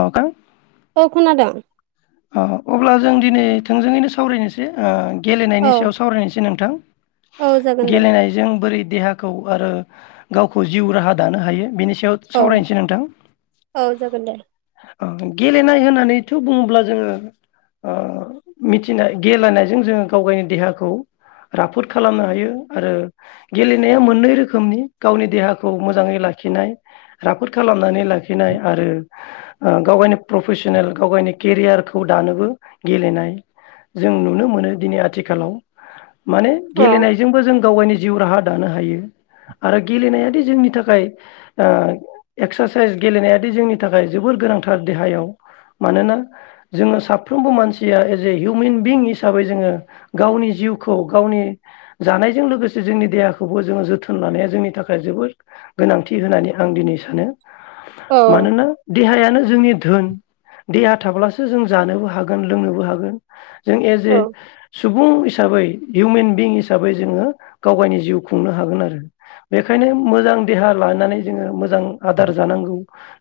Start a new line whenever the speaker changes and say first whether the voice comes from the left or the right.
left: औ गा
right: औ खोनादों।
left: अह अब्ला जों दिनै थोंजोङैनो सावरायनोसै ओ
right: औ
left: गेलेनायनि सायाव सावरायनोसै नोंथां,
right: औ जागोन दे
left: गेलेनायजों बोरै देहाखौ आरो गावखौ जिउ राहा दानो हायो बेनि स याव
right: औ
left: सावरायनोसै नोंथां।
right: औ जागोन दे
left: ओ गेलेनाय होननानैथ' बुङोब्ला जोङो ओ मिथिनाय गेलानायजों जोङो गाव गायनि देहाखौ राफोद खालामनो हायो आरो गेलेनाया मोननै रोखोमनि गावनि देहाखौ मोजाङै लाखिनाय राफोद खालामनानै लाखिनाय आरो गाव गायनि प्रफेसनेल गाव गायनि केरियार खौ दानोबो गेलेनाय जों नुनो मोनो दिनै आथिखालाव माने
right: औ
left: गेलेनायजोंबो जों गाव गायनि जिउ राहा दानो हायो आरो गेलेनायादि जोंनि थाखाय ओ एक्सारसाइस गेलेनायादि जोंनि थाखाय जोबोर गोनांथार देहायाव मानोना जोङा साफ्रोमबो मानसिया एस ए हिउमेन बिं हिसाबै जोङो गावनि जिउखौ गावनि जानायजों लोगोसे जोंनि देहाखौबो जोङो जोथोन लानाया जोंनि थाखाय जोबोद गोनांथि होननानै आं दिनै सानो।
right: औ
left: मानोना देहाया नो जोंनि धोन देहा थाब्लासो सो जों जानोबो हागोन लोंनोबो हागोन। जों एज
right: औ
left: ए सुबुं हिसाबै हिउमेन बिं हिसाबै जोङो गाव गायनि जिउ खुंनो हागोन आरो बेखायनो मोजां देहा लानानै जोङो मोजां आदार जानांगौ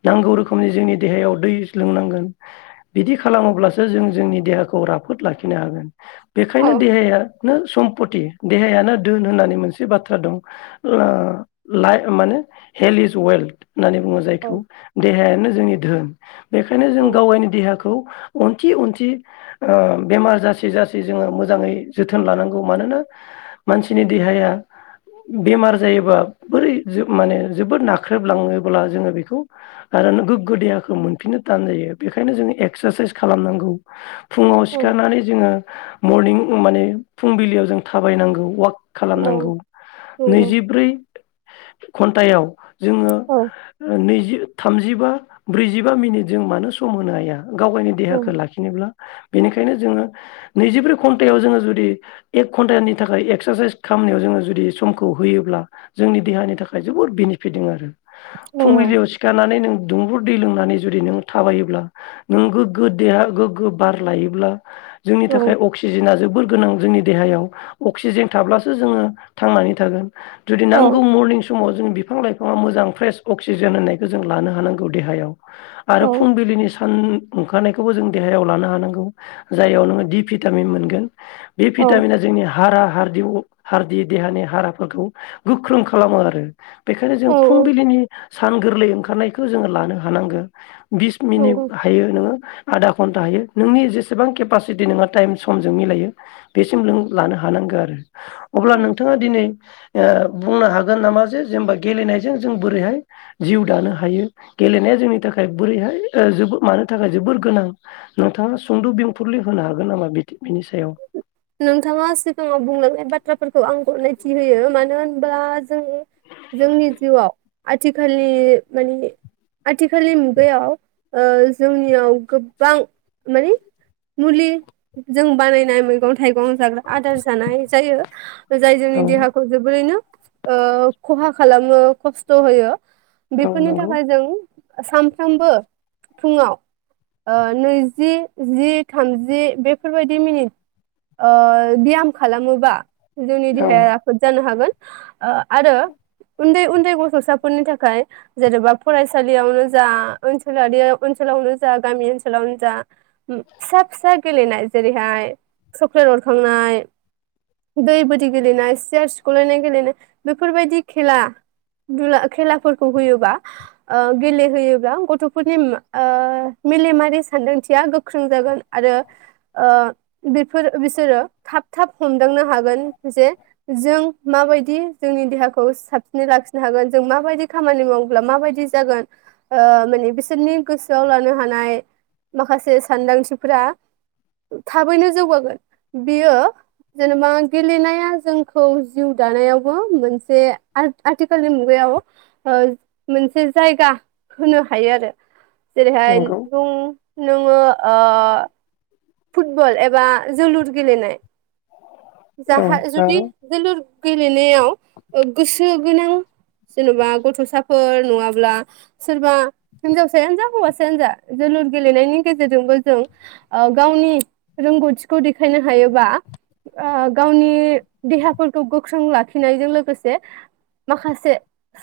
left: नांगौ रोखोमनि जोंनि देहायाव दै लोंनांगोन। बिदि खालामोब्लासो जों जोंनि देहाखौ राफोद लाखिनो हागोन। बेखायनो
right: औ
left: देहाया नो सम फथि देहायानो धोन होननानै मोनसे बाथ्रा दं ओ लाइ माने हेल्थ इज वेल्थ। होननानै बुङो जायखौ देहायानो जोंनि धोन। बेखायनो जों
right: औ
left: गाव गायनि देहाखौ अनथि अनथि ओ बेमार जासे जासे जोङो मोजाङै जोथोन लानांगौ मानोना मानसिनि देहाया बेमार जायोबा बोरै माने जोबोद नाख्रेबलाङोब्ला जोङो बेखौ आरो गोग्गो देहाखौ मोनफिननो थान जायो बेखायनो जोङो एक सारसाइस खालामनांगौ। फुङाव
right: औ
left: सिखारनानै जोङो मर्निं माने फुंबिलियाव जों थाबायनांगौ वाक खालामनांगौ नैजि ब्रै घन्टायाव जोङो नैजि थामजिबा ब्रैजिबा मिनिट जों मानो सम होनो हाया। गाव गायनि देहाखौ लाखिनोब्ला। बेनिखायनो जोङो नैजिब्रै घन्टायाव जोङो जुदि एक घन्टानि थाखाय एक्सारसाइस खालामनायाव जोङो जुदि समखौ होयोब्ला जोंनि देहानि थाखाय जोबोद बेनिफिट दों आरो।
right: नंगौ
left: फुंबिलियाव सिखारनानै नों दुंबुर दै लोंनानै जुदि नों थाबायोब्ला नों गोग्गो देहा गोग्गो बार लायोब्ला जोंनि
right: औ
left: थाखाय अक्सिजेना जोबोर गोनां जोंनि देहायाव अक्सिजेन थाब्लासो जोङो थांनानै थागोन। जुदि
right: औ
left: नांगौ मरनिं समाव जों बिफां लाइफाङा मोजां फ्रेस अक्सिजेन होननायखौ जों लानो हानांगौ देहायाव
right: औ
left: आरो फुंबिलिनि सान ओंखारनायखौबो जों देहायाव लानो हानांगौ जायाव नोङो दि भिटामिन मोनगोन। बे
right: औ
left: भिटामिना जोंनि हारा हार हारदि देहानि हाराफोरखौ गोख्रों खालामो आरो बेखायनो जों
right: औ औ
left: फुंबिलिनि सान गोरलै ओंखारनायखौ जोङो लानो हानांगो। बिस मिनिट
right: नंगौ
left: नोङो आधा घन्टा हायो नोंनि जेसेबां केपासिटि नोंङो टाइम समजों मिलायो बेसिम नों लानो हानांगौ आरो अब्ला नोंथाङा दिनै ओ बुंनो हागोन नामा जे जेनेबा गेलेनायजों जों बोरैहाय जिउ दानो हायो गेलेनाया जोंनि थाखाय बोरैहाय ओ जोबोद मानो थाखाय जोबोर गोनां नोंथाङा सुंद' बेंफुरल होनो हागोन नामा बिनि सायाव
right: नोंथाङा सिगाङाव बुंलांनाय बाथ्राफोरखौ आं गनायथि होयो मानो होनबा जों जोंनि जिउआव आथिखालनि मानि आथिखालनि मुगायाव ओ जोंनियाव गोबां मानिे मुलि जों बानायनाय मैगं थाइगं जाग्रा आदार जानाय जायो। जाय
left: औ
right: जोंनि देहाखौ जोबोरैनो ओ खहा खालामो खस्थ' होयो।
left: औ
right: बेफोरनि
left: नंगौ
right: थाखाय जों सामफामबो फुङाव ओ नैजि जि थामजि बेफोरबायदि मिनिट ओ ब्याम खालामोबा जोंनि
left: औ
right: देहाया राफोद जानो हागोन। ओ आरो उन्दै उन्दै गथ'साफोरनि थाखाय जेन'बा फरायसालियावनो जा ओनसोलारि ओनसोलावनो जा गामि ओनसोलावनो जा फिसा फिसा गेलेनाय जेरैहाय सक्लेट अरखांनाय दै बोरि गेलेनाय सियार सिख'लायनाय गेलेनाय बेफोरबायदि खेला दुला खेलाफोरखौ होयोबा ओ गेलेहोयोब्ला गथ'फोरनि मेलेमारि सान्दांथिया गोख्रों जागोन आरो बे फोर बिसोरो थाब थाब हमदांनो हागोन जे जों माबायदि जोंनि देहाखौ साबसिनै लाखिनो हागोन जों माबायदि खामानि माब्ला माबायदि जागोन ओ माने बिसोरनि गोसोआव लानो हानाय माखासे सानदांथिफोरा थाबैनो जौगागोन। बियो जेनेबा गेलेनाया जोंखौ जिउ दानायावबो मोनसे आ-आथिखालनि मुगायाव ओ मोनसे जायगा होनो हायो आरो जेरैहाय
left: नंगौ
right: बुं नोङो ओ फुटबल एबा जोलुर गेलेनाय
left: औ
right: जाहा जुदि
left: नंगौ
right: जोलुर गेलेनायाव ओ गोसो गोनां जेन'बा गथ'साफोर नङाब्ला सोरबा हिनजावसायानो जा हौवासायानो जा जोलुर गेलेनायनि गेजेरजोंबो जों ओ गावनि रोंगौथि खौ देखायनो हायोबा ओ गावनि देहाफोरखौ गोख्रों लाखिनायजों लोगोसे माखासे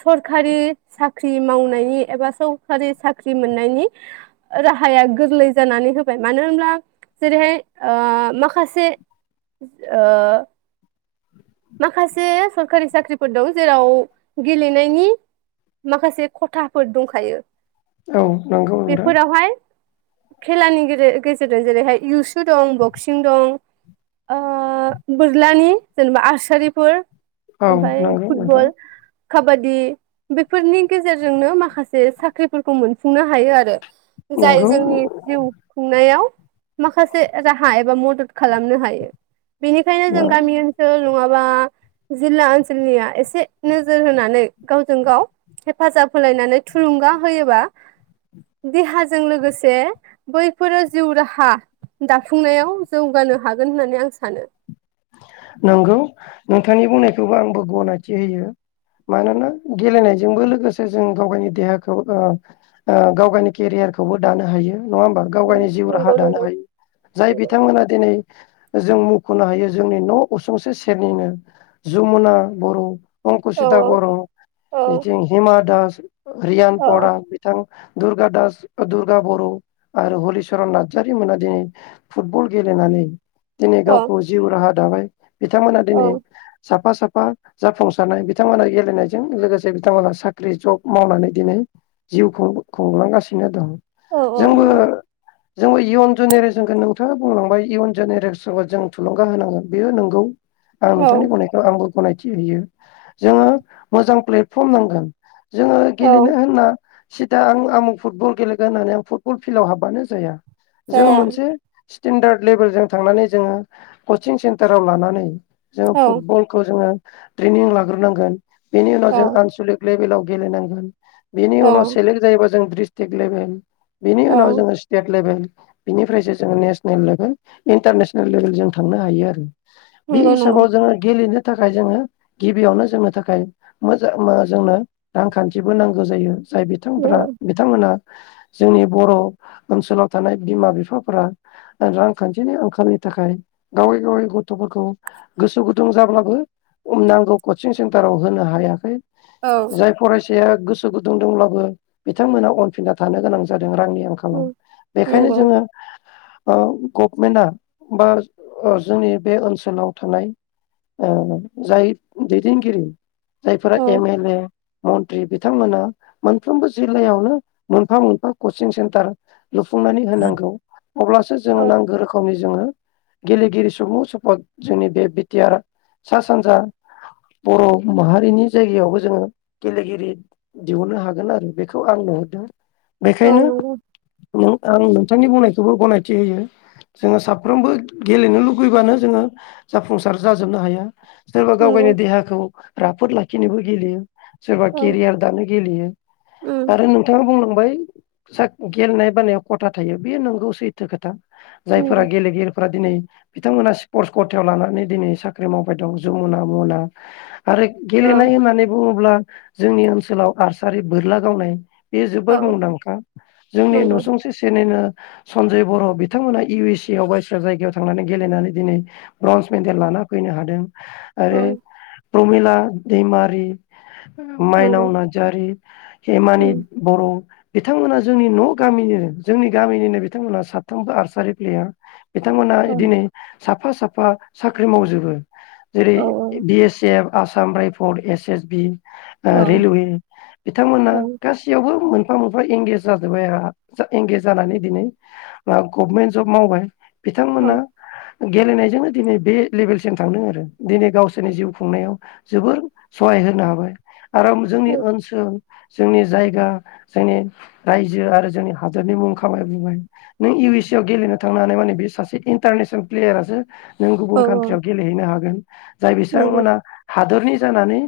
right: सरखारि साख्रि मावनायनि एबा सखारि साख्रि मोननायनि राहाया गोरलै जानानै होबाय मानो होनब्ला जेरैहाय ओ माखासे ओ माखासे सरखारि साख्रिफोर दं जेराव गेलेनायनि माखासे खथाफोर दंखायो।
left: औ नंगौ नोंथां
right: बेफोरावहाय खेलानि गेजेरजों जेरैहाय इउ सुद दं बक्सिं दं बोरलानि जेनेबा आरसारिफोर
left: औ
right: ओमफ्राय
left: नंगौ नोंथां
right: फुटबल काबादि बेफोरनि गेजेरजोंनो माखासे साख्रिफोरखौ मोनफुंनो हायो आरो जाय
left: नंगौ
right: जोंनि जिउ खुंनायाव माखासे राहा एबा मदद खालामनो हायो बेनिखायनो जों गामि
left: नंगौ
right: ओनसोल नङाबा जिल्ला ओनसोलनिया एसे नोजोर होनानै गाव जों गाव हेफाजाब होलायनानै थुलुंगा होयोबा देहाजों लोगोसे बैफोरो जिउ राहा दाफुंनायाव जौगानो हागोन होननानै आं सानो
left: नंगौ नोंथांनि बुंनायखौबो आंबो गनायथि होयो मानोना गेलेनायजोंबो लोगोसे जों गाव गावनि देहाखौ गाव गावनि केरियारखौबो दानो हायो नङा होमबा गाव गावनि जिउ राहा
right: नंगौ
left: दानो
right: नंगौ
left: हायो जाय
right: नंगौ
left: बिथांमोना दिनै जों मखनो हायो जोंनि न उसुंसे सेरनिनो जमुना बर
right: औ
left: अंकुसिता बर
right: औ
left: बिथिं हिमा दास रियान
right: औ
left: परा बिथां दुर्गा दास दुर्गा बर आरो हलिचरन नार्जारि मोना दिनै फुटबल गेलेनानै दिनै
right: औ
left: गावखौ हा दाबाय बिथांमोना
right: औ
left: दिनै साफा-साफा बा जाफुंसारनाय बिथांमोना गेलेनायजों लोगोसे बिथांमोना साख्रि जब मावनानै दिनै जिउ खुंलांगासिनो दं
right: औ-औ
left: जोंबो
right: नंगौ
left: जोंबो इयन जेनेरेसनखौ नोंथांङा बुंलांबाय इयन जेनेरेसखौ जों थुलुंगा होनांगोन बेयो नोंगौ आं
right: औ
left: नोंथांनि बुंनायखौ आंबो गनायथि होयो जोंङो मोजां प्लेटफर्म नांगोन जोंङो
right: औ
left: गेलेनो होनना सिदा आं आमुं फुटबल गेलेगोन होननानै आं फुटबल फिल्डआव हाबबानो जाया जों
right: जाया
left: मोनसे स्टेेनडार्द लेभेलजों थांनानै जोंङो कचिं सेन्टाराव लानानै जोंङो
right: औ
left: फुटबलखौ जोंङो ट्रेनिं लाग्रोनांगोन बेनि उनाव जों
right: औ
left: आनसलिक लेभेलाव गेलेेनांगोन बिनि उनाव
right: औ
left: सेलक जायोबा जों द्रि्सथिग‌ लेबेल बिनि
right: औ
left: उनाव जोंङो सटेट लेभेल बिनिफ्रायसो जोंङो नेसनेल लेभेल इन्टारनेसनेल लेभेल जों थांनो हायो आरो बे
right: नंगौ नंगौ
left: हिसाबाव जोंङो गेलेनो थाखाय जोंङो गिबियावनो जोंनो थाखाय मोजां जोंनो रांखान्थिबो नांगौ जायो जाय बिथांफ्रा
right: नंगौ
left: बिथांमोना जोंनि बर ओनसोलाव थानाय बिमा बिफाफोरा रांखान्थिनि आंखालनि थाखाय गावै-गावै गथफोरखौ गोसो गुदुं जाब्लाबो नांगौ कचिं सेन्टाराव होनो हायाखै।
right: औ
left: जाय फरायस जायहा गोसो गुंदुं दंब्लाबो बिथांमोना अनफिनना थानो गोनां जादों। जों रांनि आंखालाव
right: उम,
left: बेखायनो
right: नंगौ
left: जोङो गफमेन्तआ बा जोंनि बे ओनसोलाव थानाय जाय दैदेनगिरि जायफोरा
right: औ
left: एम एल ए मन्त्रि बिथांमोना मोनफ्रोमबो जिल्लायावनो मोनफा मोनफा कचिं सेन्टार लुफुंनानै होनांगौ अब्लासो जोङो
right: औ
left: नांगौ रोखोमनि जोङो गेलेगिरि सुबुं स्फद जोंनि बे बिटिआर सा सानजा बर माहारिनि जायगायावबो जोङो गेलेगिरि दिहुनो हागोन आरो बेखौ आं नुहुरदों
right: औ
left: बेखायनो
right: नंगौ
left: आं नोंथांनि बुंनायखौबो गनायथि होयो जोङो साफ्रोमबो गेलेनो लुुबैबानो जोङो जाफुंसार जाजोबनो हाया सोरबा गाव गावनि
right: नंगौ
left: देहाखौ राफोद लाखिनोबो गेलेयो सोरबा
right: औ
left: केरियार दानो गेलेयो
right: उम
left: आरो नोंथाङा बुंनांगौ बाय गेलेनाय बानायाव खथा थायो बे नंगौ सैथो खोथा जायफोरा
right: नंगौ
left: गेलेगिरि दिनै बिथांमोना सिफरस्त कथायाव लानानै दिनै साख्रि मावबाय दं जमुना आरो गेलेनाय होननानै बुङोब्ला जोंनि ओनसोलाव आरसारि बोरला गावनाय बेयो
right: औ
left: जोबोर मुंदांखा जोंनि
right: नंगौ
left: नसुंसेनिनो सनजय बर बिथांमोना इउ एस से आव बाय जायगायाव थांनानै गेलेनानै दिनै ब्रन्ज मेडेल लाना फैनो हादों
right: औ
left: आरो प्रमिला दैमारि माइनाव
right: नंगौ
left: नार्जारि हेमानि
right: उम
left: बर' बिथांमोना जोंनि न‌ गामिनिनो जोंनि गामिनिनो बिथांमोना साथामबो आर्सारि प्लेयार बिथांमोना
right: औ
left: दिनै साफा साफा साख्रि मावजोबो जेरै
right: औ
left: B S F Assam rifle S S B
right: औ
left: रेलवे बिथांमोना
right: औ
left: गासैयावबो मोन मोनफा मोनफा एंगेज जाजोबबाय जा एंगेज जानानै दिनै आ गभमेन्ट जब मावबाय बिथांमोना गेलेनायजोंनो दिनै बे लेभेलसिम थांदों आरो दिनै गावसोरनि जिउ खुंनायाव जोबोर सहाय होनो हाबाय आराम
right: औ
left: जोंनि ओनसोल जोंनि जायगा जोंनि रायजो आरो जोंनि हादोरनि मुं खामाय बुबाय नों इउ एस ए आव गेलेनो थांनानै माने बे सासे इन्टारनेसनेल प्लेयारासो नों गुबुन
right: औ औ
left: कान्ट्रियाव गेलेहैनो हागोन। जाय
right: नंगौ औ
left: बिसांमोना हादरनि जानानै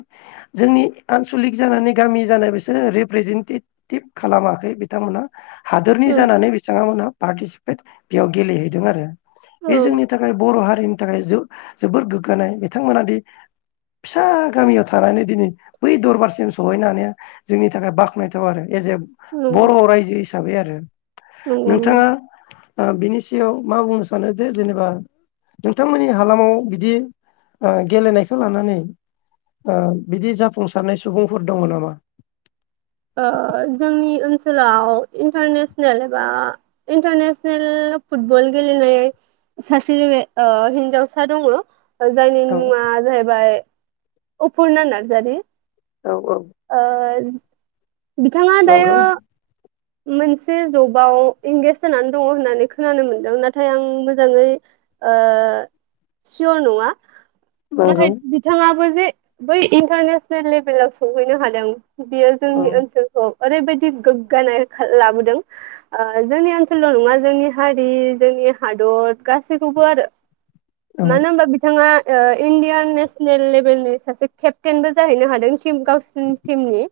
left: जोंनि आनसलिक जानानै गामि जानाय बिसोर रिप्रेजेन्टेटिभ खालामाखै बिथांमोनहा। हादोरनि
right: औ
left: जानानै बिथाङा मोना पार्टिसिपेट बेयाव गेलेहैदों आरो बे जोंनि थाखाय बर' हारि हारिनि थाखाय जो जोबोर गोग्गानाय बिथांमोना दि फिसा गामियाव थानानै दिनै बै दरबारसिम सहैनो हानाया जोंनि थाखाय बाख्नायथाव आरो एज ए
right: नंगौ
left: बर' रायजो हिसाबै आरो
right: नंगौ नंगौ
left: नोंथाङा ओ बिनि सिगाङाव मा बुंनो स सानो जे जेनेबा नोंथांमोननि हालामाव ओ बिदि गेलेनायखौ लानानै बिदि जाफुंसारनाय सुबुंफोर दङ नामा?
right: ओ जोंनि ओनसोलाव इन्टारनेसनेल एबा इन्टारनेसनेल फुटबल गेलेनाय सासे हिन्जावसा दङ। जायनि
left: औ
right: मुङा जाहैबाय अपुुरना नारजारि।
left: औ औ
right: ओ ज बिथाङा
left: नंगौ
right: दायो मोनसे जबाव इंगेज जानानै दङ होननानै खोनानो मोनदों नाथाय आं मोजाङै ओ सियर नङा।
left: नंगौ
right: नाथाय बिथाङाबो जे बै इन्टारनेसनेल लेभेलाव सहैनो हादों। बियो
left: औ
right: जोंनि ओनसोलखौ ओरैबायदि गोग्गानाय लाबोदों ओ जोंनि ओनसोलल' नङा जोंनि हारि जोंनि हादर गासैखौबो आरो।
left: औ
right: मानो होमबा बिथाङा ओ इण्डियान नेसनेल लेभेलनि सासे केपटेनबो जाहैनो हादों। टिम गावसिनि टिमनि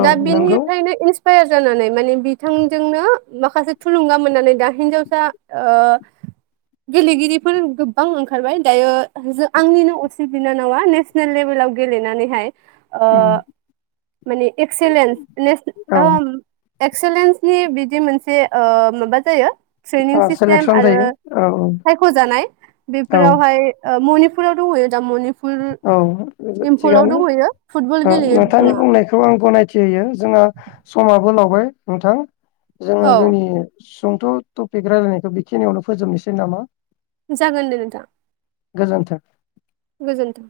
left: औ
right: दा
left: नंगौ
right: बिनिफ्रायनो साया जानानै माने बिथांजोंनो माखासे थुलुंगा मोननानै दा हिनजावसा ओ गेलेगिरिफोर गोबां ओंखारबाय दायो जों आंनिनो असे बिनानावा नेसनेल लेभेलाव गेलेनानैहाय ओ
left: उम
right: माने एक्सेलेन ने एक्सेलेन्सनि बिदि मोनसे ओ माबा जायो। स्रेनिं
left: औ
right: सिस्टेम
left: सेलेकसन
right: आरो
left: जायो औ
right: सायख'जानाय
left: औ
right: बेफोरावहाय ओ मा पुराव दंहैयो दा मानि
left: औ थिगानो
right: फुटबल गेलेयो
left: नोंथांनि
right: बिथाङा
left: बुंनायखौ आं गनायथि होयो जोंहा समाव लावबाय नोंथां जोङो
right: औ
left: जोंनि सुंथ टपिक रायजलायनायखौ बेखिनियावनो फोजोबनोसै नामा?
right: जागोन दे नोंथां।
left: गोजोन्थों।
right: गोजोनथों।